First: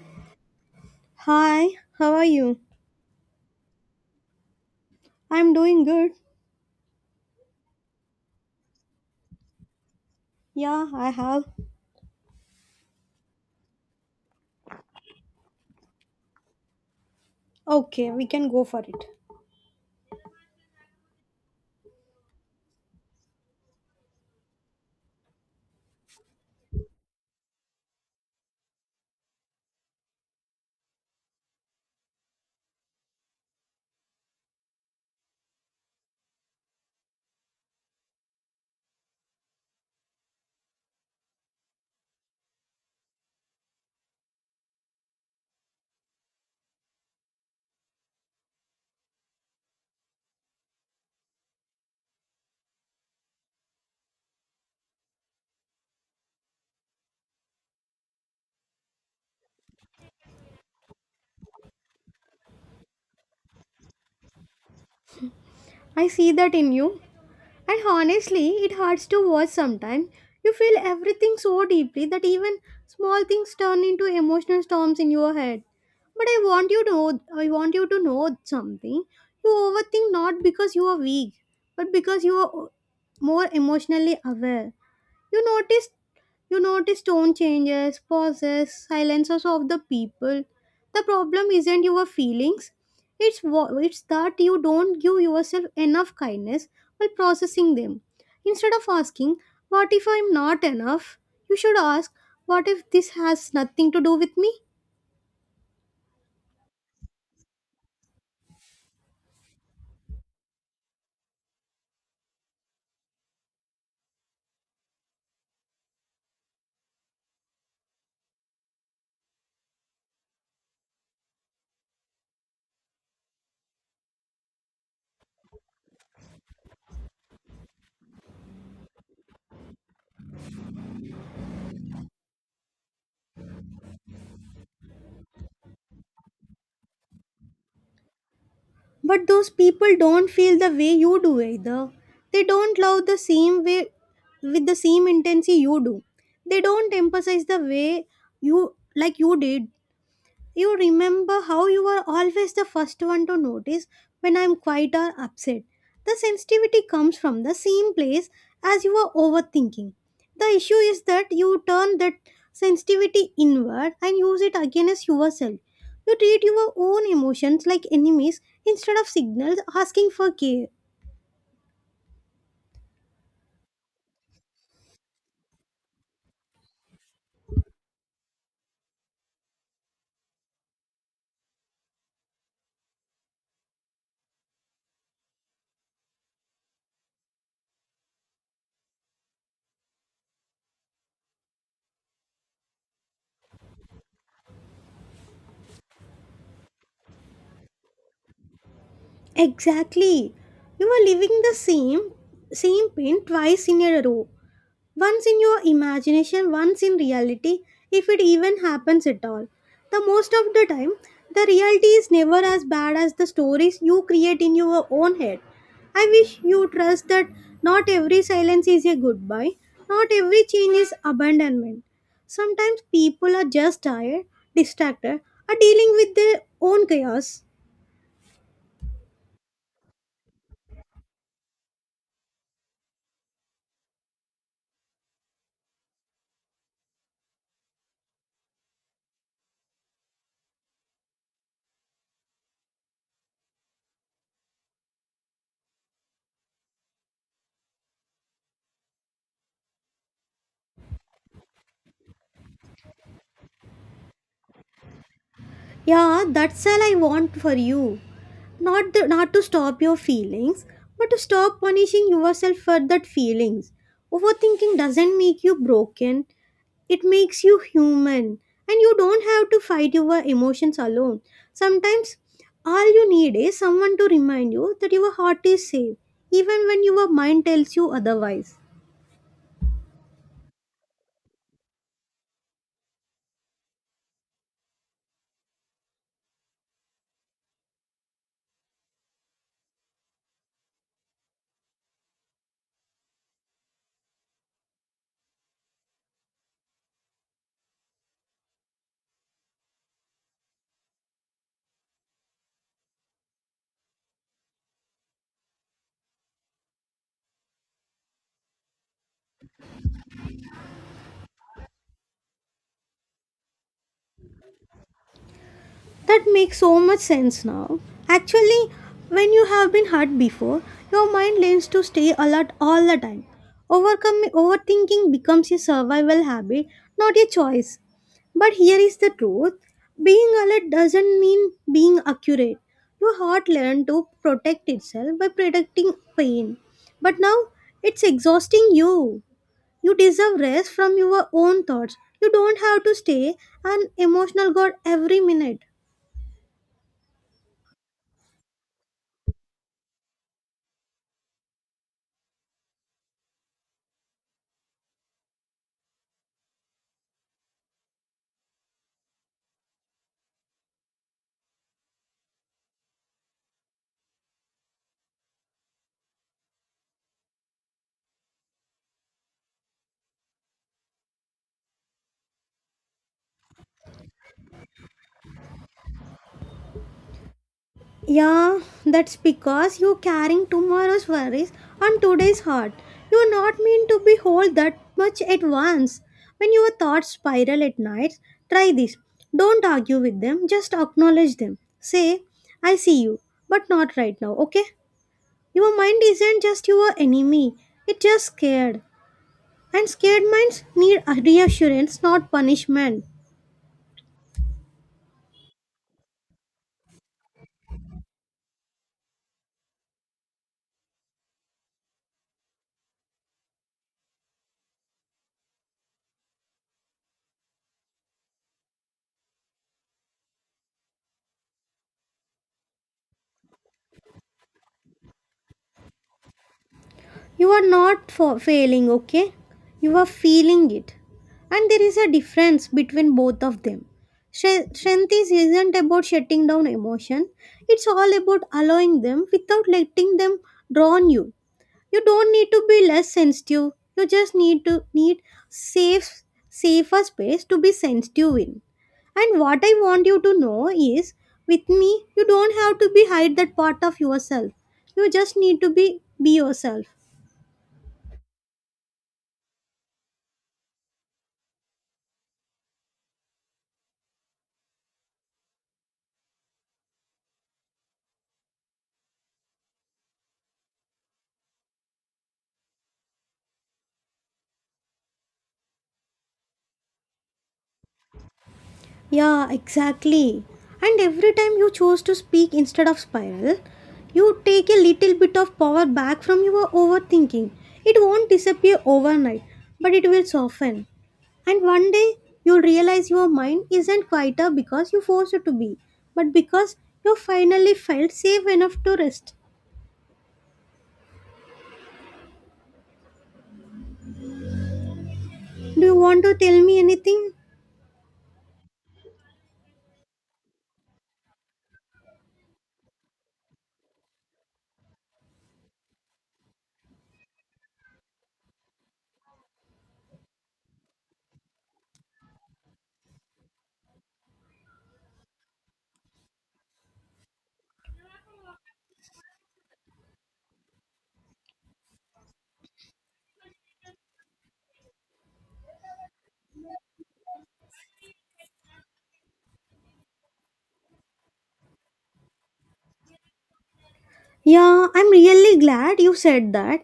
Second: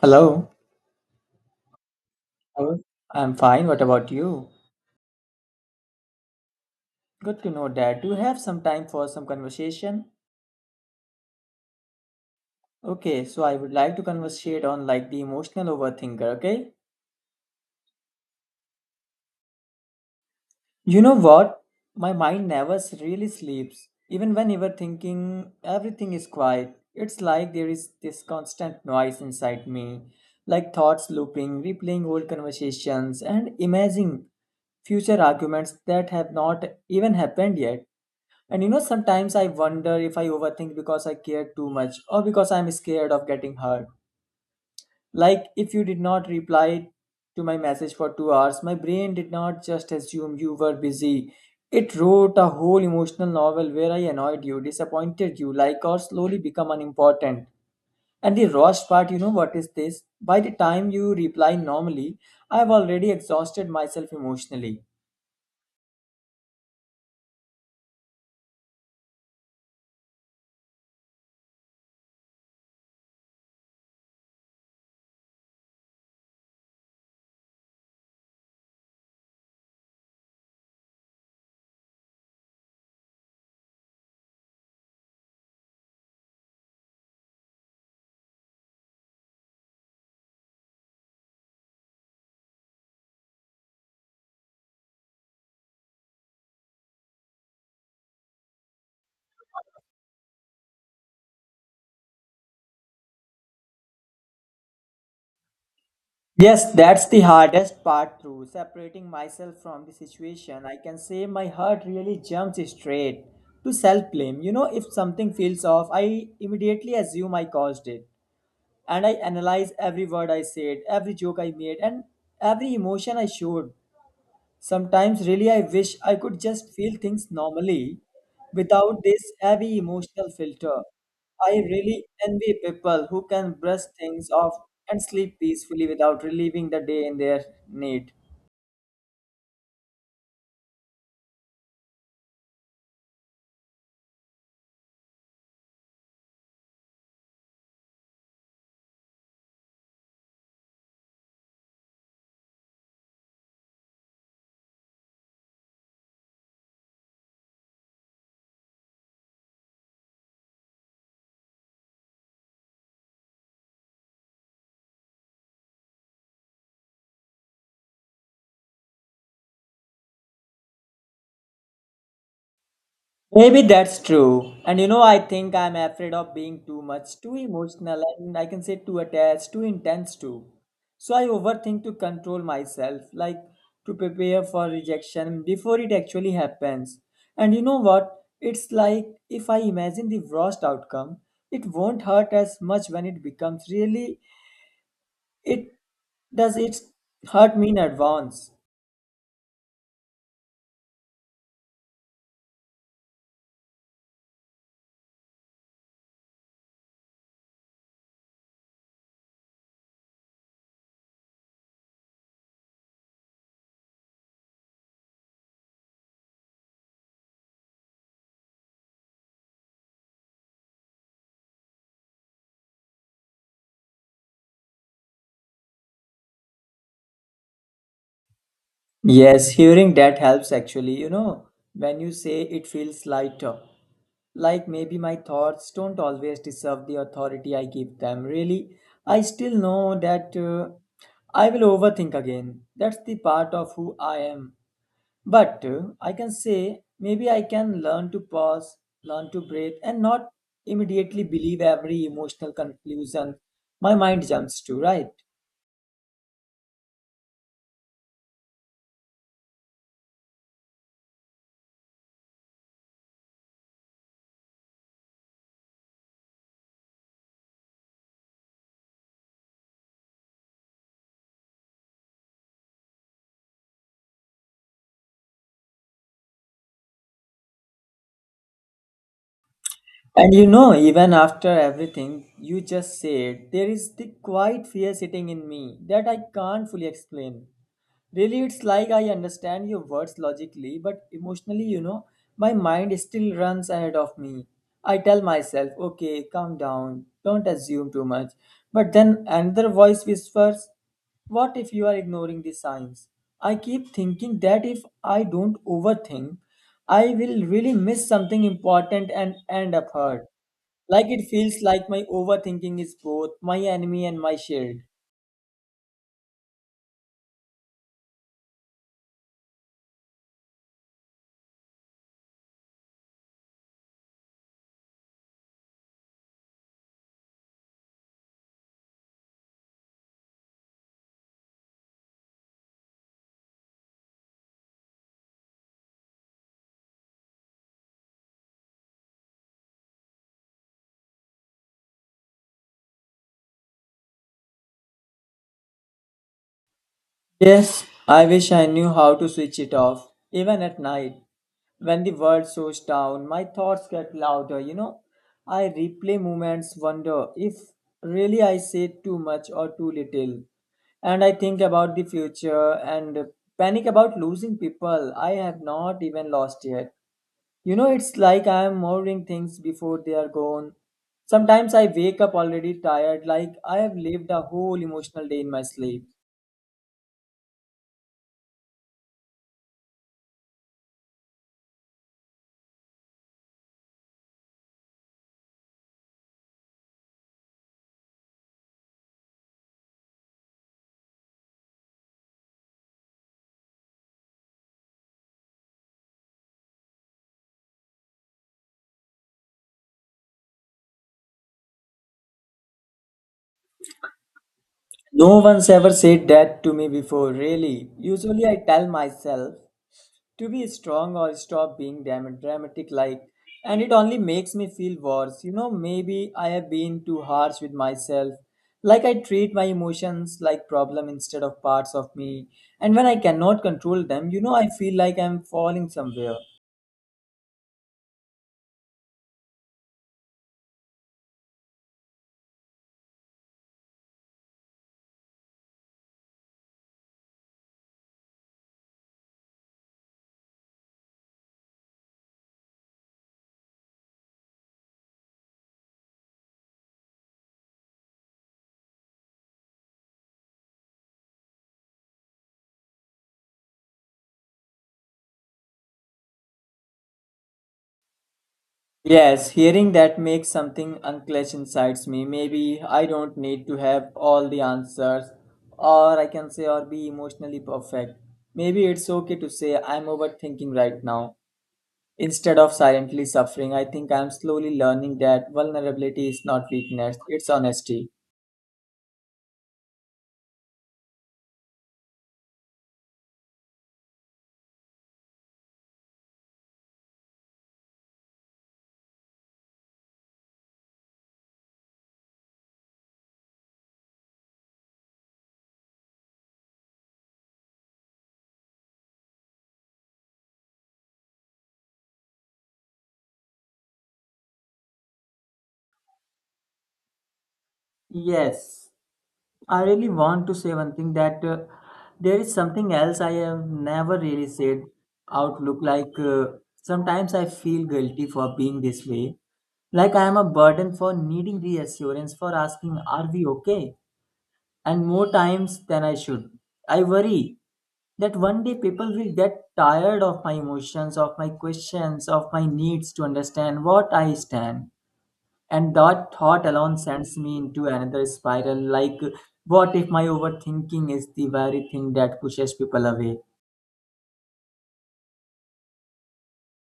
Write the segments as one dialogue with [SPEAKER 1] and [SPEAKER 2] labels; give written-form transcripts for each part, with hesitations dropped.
[SPEAKER 1] Hello.
[SPEAKER 2] Hi, how are you?
[SPEAKER 1] Hello. I'm fine. What about you?
[SPEAKER 2] I'm doing good.
[SPEAKER 1] Good to know that. Do you have some time for some conversation?
[SPEAKER 2] Yeah, I have.
[SPEAKER 1] Okay, so I would like to conversate on like the emotional overthinker, okay?
[SPEAKER 2] Okay, we can go for it.
[SPEAKER 1] You know what? My mind never s- really sleeps. Even when you were thinking everything is quiet, it's like there is this constant noise inside me, like thoughts looping, replaying old conversations, and imagining future arguments that have not even happened yet. And you know, sometimes I wonder if I overthink because I care too much or because I'm scared of getting hurt. Like, if you did not reply to my message for 2 hours, my brain did not just assume you were busy. It wrote a whole emotional novel where I annoyed you, disappointed you, like, or slowly become unimportant. And the worst part, you know what is this? By the time you reply normally, I have already exhausted myself emotionally.
[SPEAKER 2] I see that in you. And honestly, it hurts to watch sometimes. You feel everything so deeply that even small things turn into emotional storms in your head. But I want you to know something. You overthink not because you are weak, but because you are more emotionally aware. You notice You notice tone changes, pauses, silences of the people. The problem isn't your feelings. It's that you don't give yourself enough kindness while processing them. Instead of asking, "What if I'm not enough?" you should ask, "What if this has nothing to do with me?"
[SPEAKER 1] Yes, that's the hardest part through separating myself from the situation. I can say my heart really jumps straight to self blame. You know, if something feels off, I immediately assume I caused it. And I analyze every word I said, every joke I made, and every emotion I showed. Sometimes, really, I wish I could just feel things normally without this heavy emotional filter. I really envy people who can brush things off and sleep peacefully without relieving the day in their need.
[SPEAKER 2] But those people don't feel the way you do either. They don't love the same way with the same intensity you do. They don't emphasize the way you like you did you remember how you are always the first one to notice when I am quiet or upset. The sensitivity comes from the same place as you are overthinking. The issue is that you turn that sensitivity inward and use it against yourself. You treat your own emotions like enemies instead of signals asking for care.
[SPEAKER 1] Maybe that's true. And you know, I think I'm afraid of being too much, too emotional, and I can say too attached, too intense too. So I overthink to control myself, like to prepare for rejection before it actually happens. And you know what? It's like if I imagine the worst outcome, it won't hurt as much when it becomes really it does it hurt me in advance.
[SPEAKER 2] Exactly. You are living the same pain twice in a row. Once in your imagination, once in reality, if it even happens at all. The most of the time, the reality is never as bad as the stories you create in your own head. I wish you trust that not every silence is a goodbye, not every change is abandonment. Sometimes people are just tired, distracted, are dealing with their own chaos.
[SPEAKER 1] Yes, hearing that helps actually, you know, when you say it feels lighter. Like maybe my thoughts don't always deserve the authority I give them. Really, I still know that I will overthink again. That's the part of who I am. But I can say maybe I can learn to pause, learn to breathe, and not immediately believe every emotional conclusion my mind jumps to, right?
[SPEAKER 2] Yeah, that's all I want for you. Not to stop your feelings, but to stop punishing yourself for that feelings. Overthinking doesn't make you broken. It makes you human and you don't have to fight your emotions alone. Sometimes all you need is someone to remind you that your heart is safe even when your mind tells you otherwise.
[SPEAKER 1] And you know, even after everything you just said, there is the quiet fear sitting in me that I can't fully explain. Really, it's like I understand your words logically, but emotionally, you know, my mind still runs ahead of me. I tell myself, okay, calm down, don't assume too much. But then another voice whispers, what if you are ignoring the signs? I keep thinking that if I don't overthink, I will really miss something important and end up hurt. Like it feels like my overthinking is both my enemy and my shield.
[SPEAKER 2] That makes so much sense now. Actually, when you have been hurt before, your mind learns to stay alert all the time. Overcome overthinking becomes a survival habit, not a choice. But here is the truth. Being alert doesn't mean being accurate. Your heart learned to protect itself by protecting pain. But now it's exhausting you. You deserve rest from your own thoughts. You don't have to stay an emotional god every minute.
[SPEAKER 1] Yes, I wish I knew how to switch it off, even at night. When the world slows down, my thoughts get louder, you know. I replay moments, wonder if really I said too much or too little. And I think about the future and panic about losing people I have not even lost yet. You know, it's like I am mourning things before they are gone. Sometimes I wake up already tired, like I have lived a whole emotional day in my sleep.
[SPEAKER 2] Yeah, that's because you're carrying tomorrow's worries on today's heart. You're not meant to be whole that much at once. When your thoughts spiral at night, try this. Don't argue with them, just acknowledge them. Say, I see you, but not right now, okay? Your mind isn't just your enemy, it's just scared. And scared minds need reassurance, not punishment.
[SPEAKER 1] No one's ever said that to me before, really. Usually I tell myself to be strong or stop being dramatic like and it only makes me feel worse. You know, maybe I have been too harsh with myself. Like I treat my emotions like problem instead of parts of me. And when I cannot control them, you know I feel like I'm falling somewhere.
[SPEAKER 2] You are not fa- failing, okay? You are feeling it. And there is a difference between both of them. Strength is isn't about shutting down emotion, it's all about allowing them without letting them draw on you. You don't need to be less sensitive. You just need safe safer space to be sensitive in. And what I want you to know is with me you don't have to be hide that part of yourself. You just need to be yourself.
[SPEAKER 1] Yes, hearing that makes something unclench inside me. Maybe I don't need to have all the answers, or I can say, or be emotionally perfect. Maybe it's okay to say I'm overthinking right now. Instead of silently suffering, I think I'm slowly learning that vulnerability is not weakness, it's honesty.
[SPEAKER 2] Yeah, exactly. And every time you choose to speak instead of spiral, you take a little bit of power back from your overthinking. It won't disappear overnight, but it will soften. And one day you'll realize your mind isn't quieter because you forced it to be, but because you finally felt safe enough to rest. Do you want to tell me anything?
[SPEAKER 1] Yes. I really want to say one thing that there is something else I have never really said out look like sometimes I feel guilty for being this way like I am a burden for needing reassurance for asking are we okay and more times than I should I worry that one day people will get tired of my emotions of my questions of my needs to understand what I stand and that thought alone sends me into another spiral like, what if my overthinking is the very thing that pushes people away?
[SPEAKER 2] Yeah, I'm really glad you said that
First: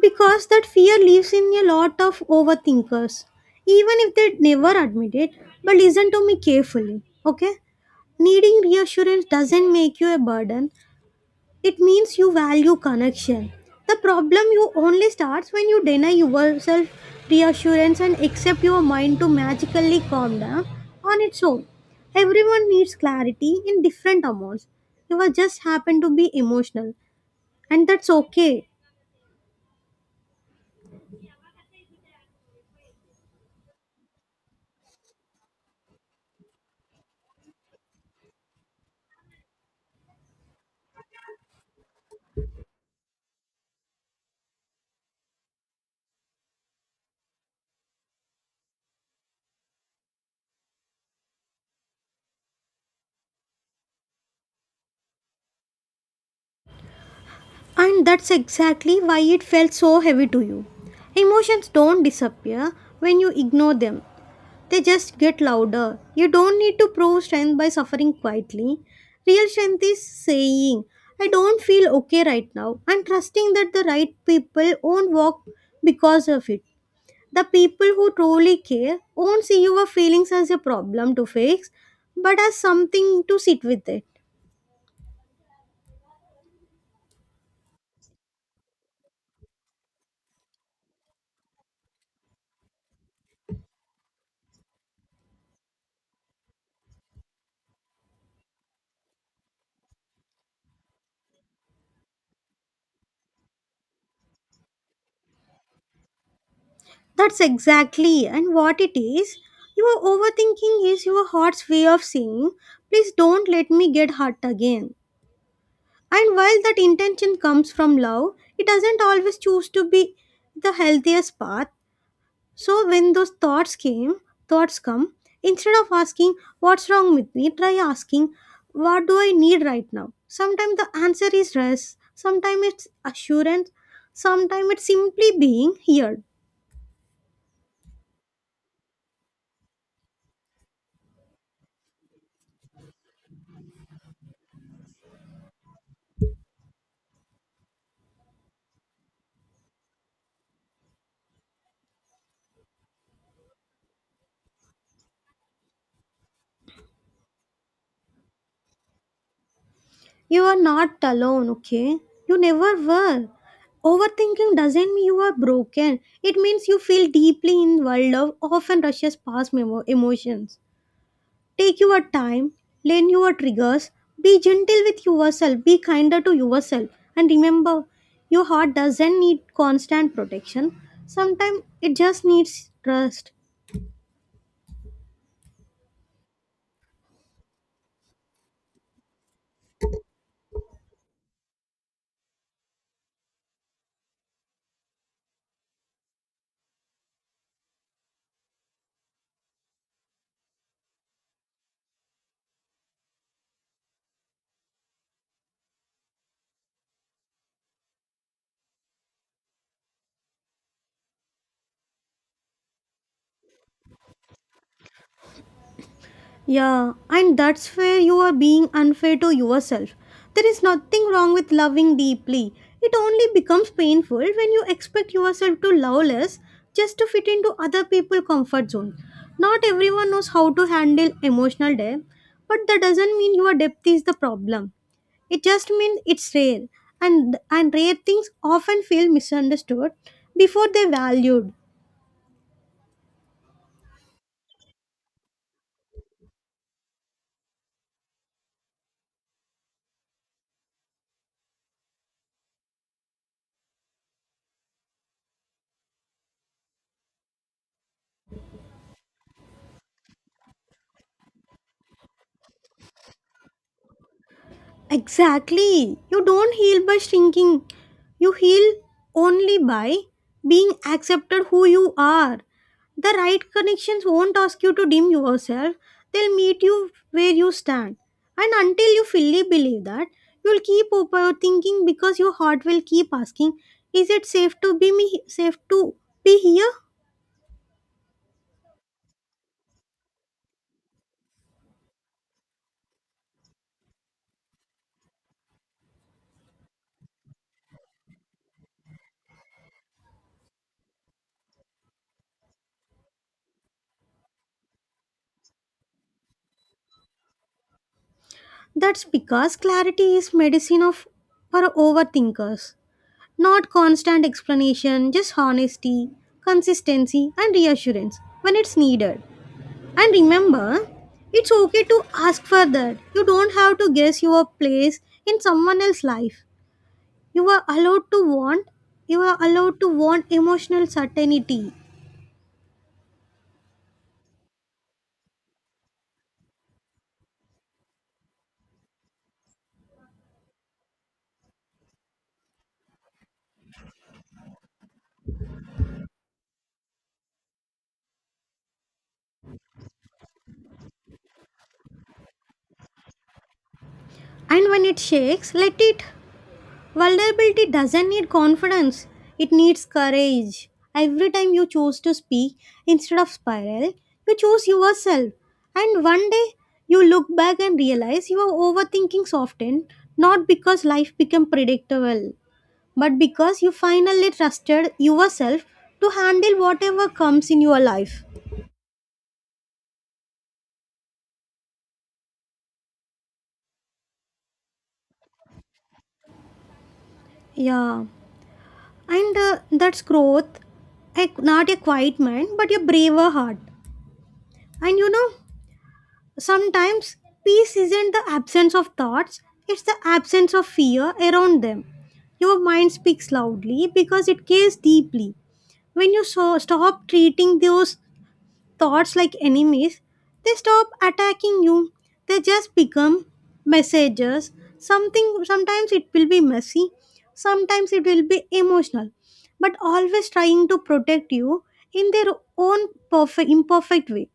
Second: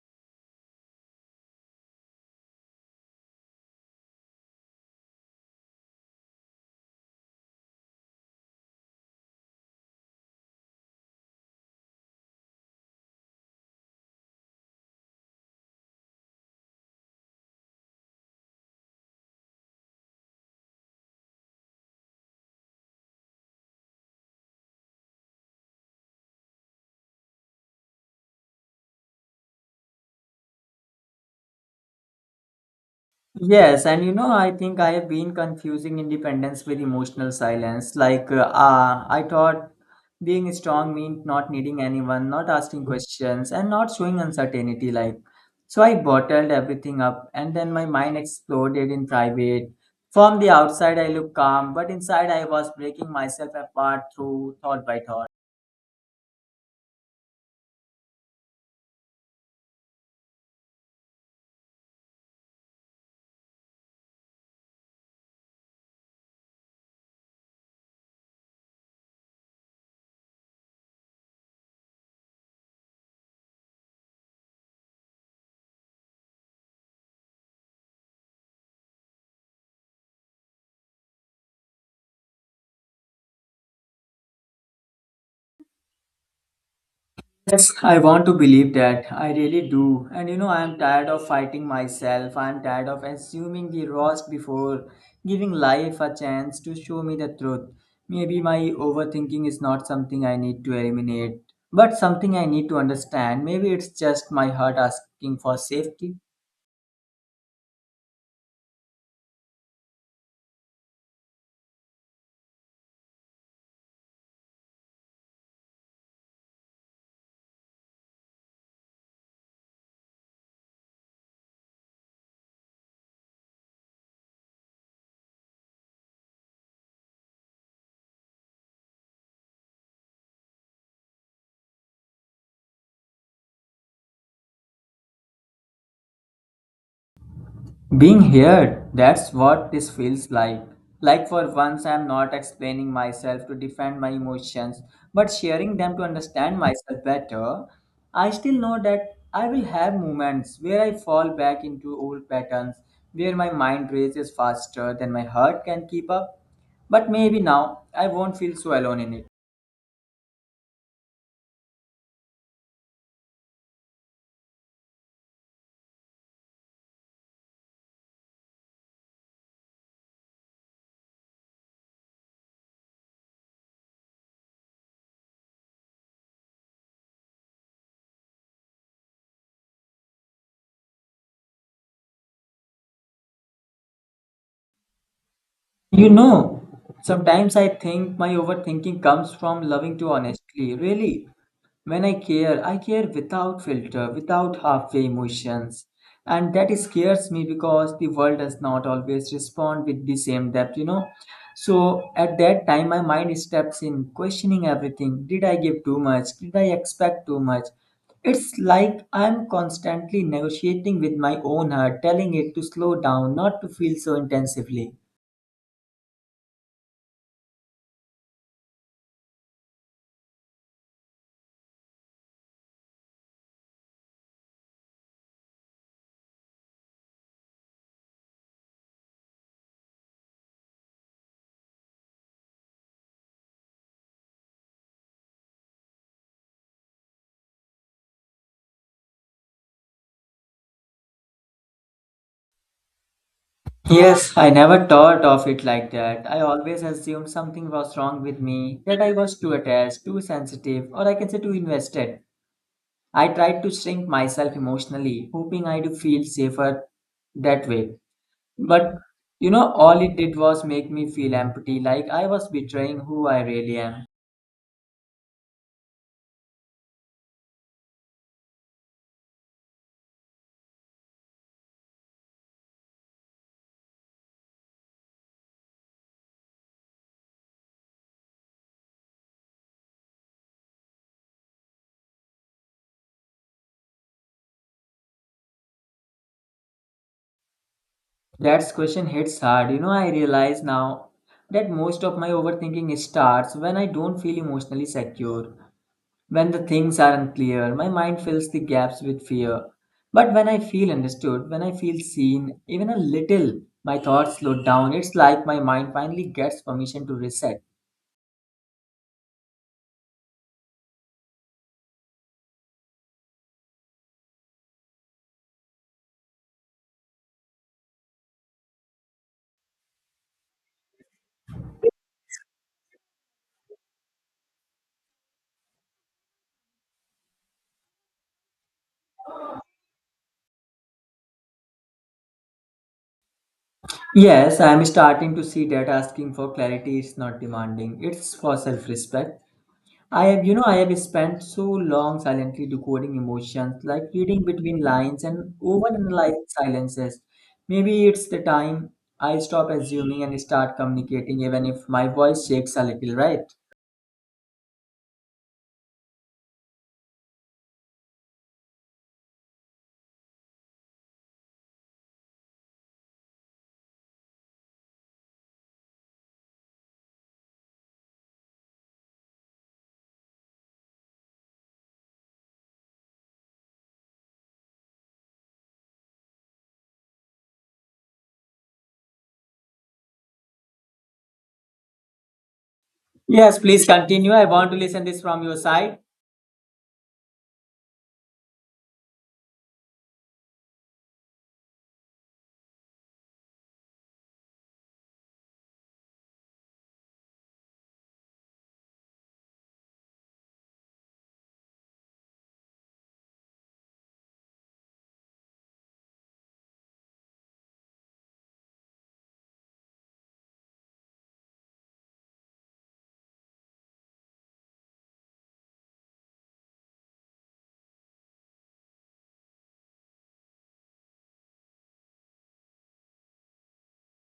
[SPEAKER 2] because that fear lives in a lot of overthinkers, even if they never admit it. But listen to me carefully, okay? Needing reassurance doesn't make you a burden, it means you value connection. The problem you only starts when you deny yourself reassurance and accept your mind to magically calm down on its own. Everyone needs clarity in different amounts. You just happen to be emotional and that's okay.
[SPEAKER 1] Yes, and you know, I think I have been confusing independence with emotional silence. Like, I thought being strong meant not needing anyone, not asking questions, and not showing uncertainty. Like, so I bottled everything up, and then my mind exploded in private. From the outside, I looked calm, but inside, I was breaking myself apart through thought by thought.
[SPEAKER 2] And that's exactly why it felt so heavy to you. Emotions don't disappear when you ignore them, they just get louder. You don't need to prove strength by suffering quietly. Real strength is saying, I don't feel okay right now, and trusting that the right people won't walk because of it. The people who truly care won't see your feelings as a problem to fix, but as something to sit with it.
[SPEAKER 1] Yes, I want to believe that. I really do. And you know, I am tired of fighting myself. I am tired of assuming the worst before giving life a chance to show me the truth. Maybe my overthinking is not something I need to eliminate, but something I need to understand. Maybe it's just my heart asking for safety.
[SPEAKER 2] That's exactly and what it is. Your overthinking is your heart's way of saying, please don't let me get hurt again. And while that intention comes from love, it doesn't always choose to be the healthiest path. So when those thoughts come, instead of asking what's wrong with me, try asking what do I need right now? Sometimes the answer is rest, sometimes it's assurance, sometimes it's simply being here.
[SPEAKER 1] Being here, that's what this feels like. Like for once, I'm not explaining myself to defend my emotions, but sharing them to understand myself better. I still know that I will have moments where I fall back into old patterns, where my mind races faster than my heart can keep up. But maybe now I won't feel so alone in it.
[SPEAKER 2] You are not alone, okay? You never were. Overthinking doesn't mean you are broken. It means you feel deeply in world of often rushes past emotions. Take your time, learn your triggers, be gentle with yourself, be kinder to yourself, and remember, your heart doesn't need constant protection. Sometimes it just needs trust.
[SPEAKER 1] You know, sometimes I think my overthinking comes from loving too honestly, really. When I care without filter, without halfway emotions. And that scares me because the world does not always respond with the same depth, you know. So at that time, my mind steps in, questioning everything. Did I give too much? Did I expect too much? It's like I'm constantly negotiating with my own heart, telling it to slow down, not to feel so intensively.
[SPEAKER 2] Yeah, and that's where you are being unfair to yourself. There is nothing wrong with loving deeply. It only becomes painful when you expect yourself to love less just to fit into other people's comfort zone. Not everyone knows how to handle emotional depth, but that doesn't mean your depth is the problem. It just means it's rare, and rare things often feel misunderstood before they're valued.
[SPEAKER 1] Yes, I never thought of it like that. I always assumed something was wrong with me, that I was too attached, too sensitive, or I can say too invested. I tried to shrink myself emotionally, hoping I'd feel safer that way. But you know, all it did was make me feel empty, like I was betraying who I really am.
[SPEAKER 2] Exactly. You don't heal by shrinking. You heal only by being accepted who you are. The right connections won't ask you to dim yourself. They'll meet you where you stand. And until you fully believe that, you'll keep overthinking because your heart will keep asking, is it safe to be me safe to be here?
[SPEAKER 1] That question hits hard. You know, I realize now that most of my overthinking starts when I don't feel emotionally secure. When the things aren't clear, my mind fills the gaps with fear. But when I feel understood, when I feel seen, even a little, my thoughts slow down. It's like my mind finally gets permission to reset.
[SPEAKER 2] That's because clarity is medicine of for overthinkers. Not constant explanation, just honesty, consistency, and reassurance when it's needed. And remember, it's okay to ask for that. You don't have to guess your place in someone else's life. You are allowed to want, you are allowed to want emotional certainty.
[SPEAKER 1] Yes, I am starting to see that asking for clarity is not demanding, it's for self respect. You know, I have spent so long silently decoding emotions, like reading between lines and overanalyzing silences. Maybe it's the time I stop assuming and start communicating, even if my voice shakes a little, right?
[SPEAKER 2] And when it shakes, let it Vulnerability doesn't need confidence, it needs courage. Every time you choose to speak instead of spiral, you choose yourself. And one day you look back and realize you were overthinking often, not because life became predictable, but because you finally trusted yourself to handle whatever comes in your life.
[SPEAKER 1] Yes, please continue. I want to listen this from your side.
[SPEAKER 2] Yeah, and that's growth. A, not a quiet mind, but a braver heart. And you know, sometimes peace isn't the absence of thoughts, it's the absence of fear around them. Your mind speaks loudly because it cares deeply. When you so stop treating those thoughts like enemies, they stop attacking you. They just become messengers. Something Sometimes it will be messy, sometimes it will be emotional, but always trying to protect you in their own perfect imperfect way.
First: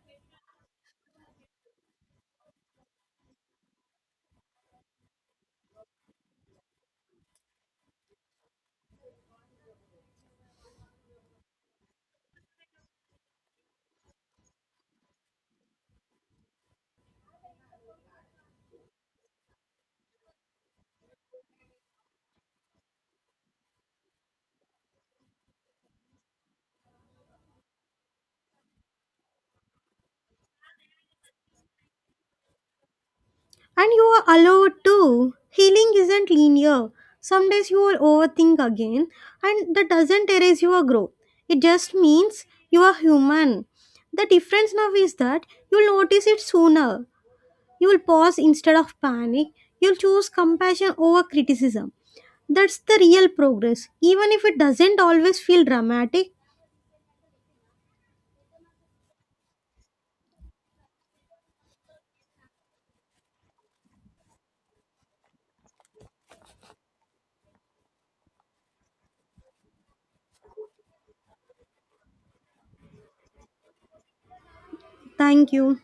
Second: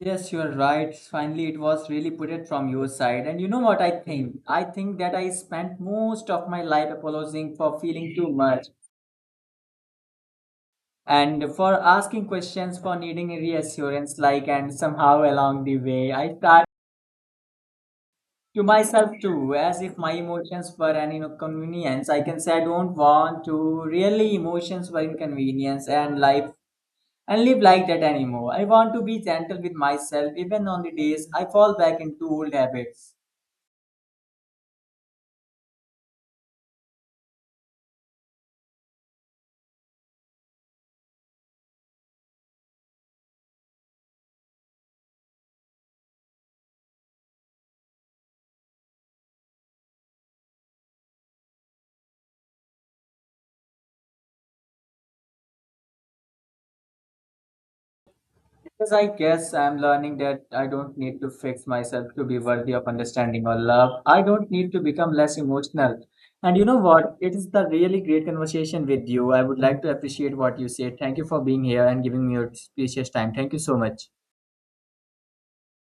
[SPEAKER 1] Yes, you are right. Finally, it was really put it from your side. And you know what I think? I think that I spent most of my life apologizing for feeling too much. And for asking questions for needing reassurance like and somehow along the way I thought to myself too as if my emotions were an inconvenience I can say I don't want to really emotions were inconvenience and life and live like that anymore I want to be gentle with myself even on the days I fall back into old habits.
[SPEAKER 2] And you are allowed to. Healing isn't linear. Some days you will overthink again, and that doesn't erase your growth. It just means you are human. The difference now is that you'll notice it sooner. You will pause instead of panic. You'll choose compassion over criticism. That's the real progress, even if it doesn't always feel dramatic.
[SPEAKER 1] Because I guess I'm learning that I don't need to fix myself to be worthy of understanding or love. I don't need to become less emotional. And you know what? It is the really great conversation with you. I would like to appreciate what you said. Thank you for being here and giving me your precious time. Thank you so much.
[SPEAKER 2] Thank you.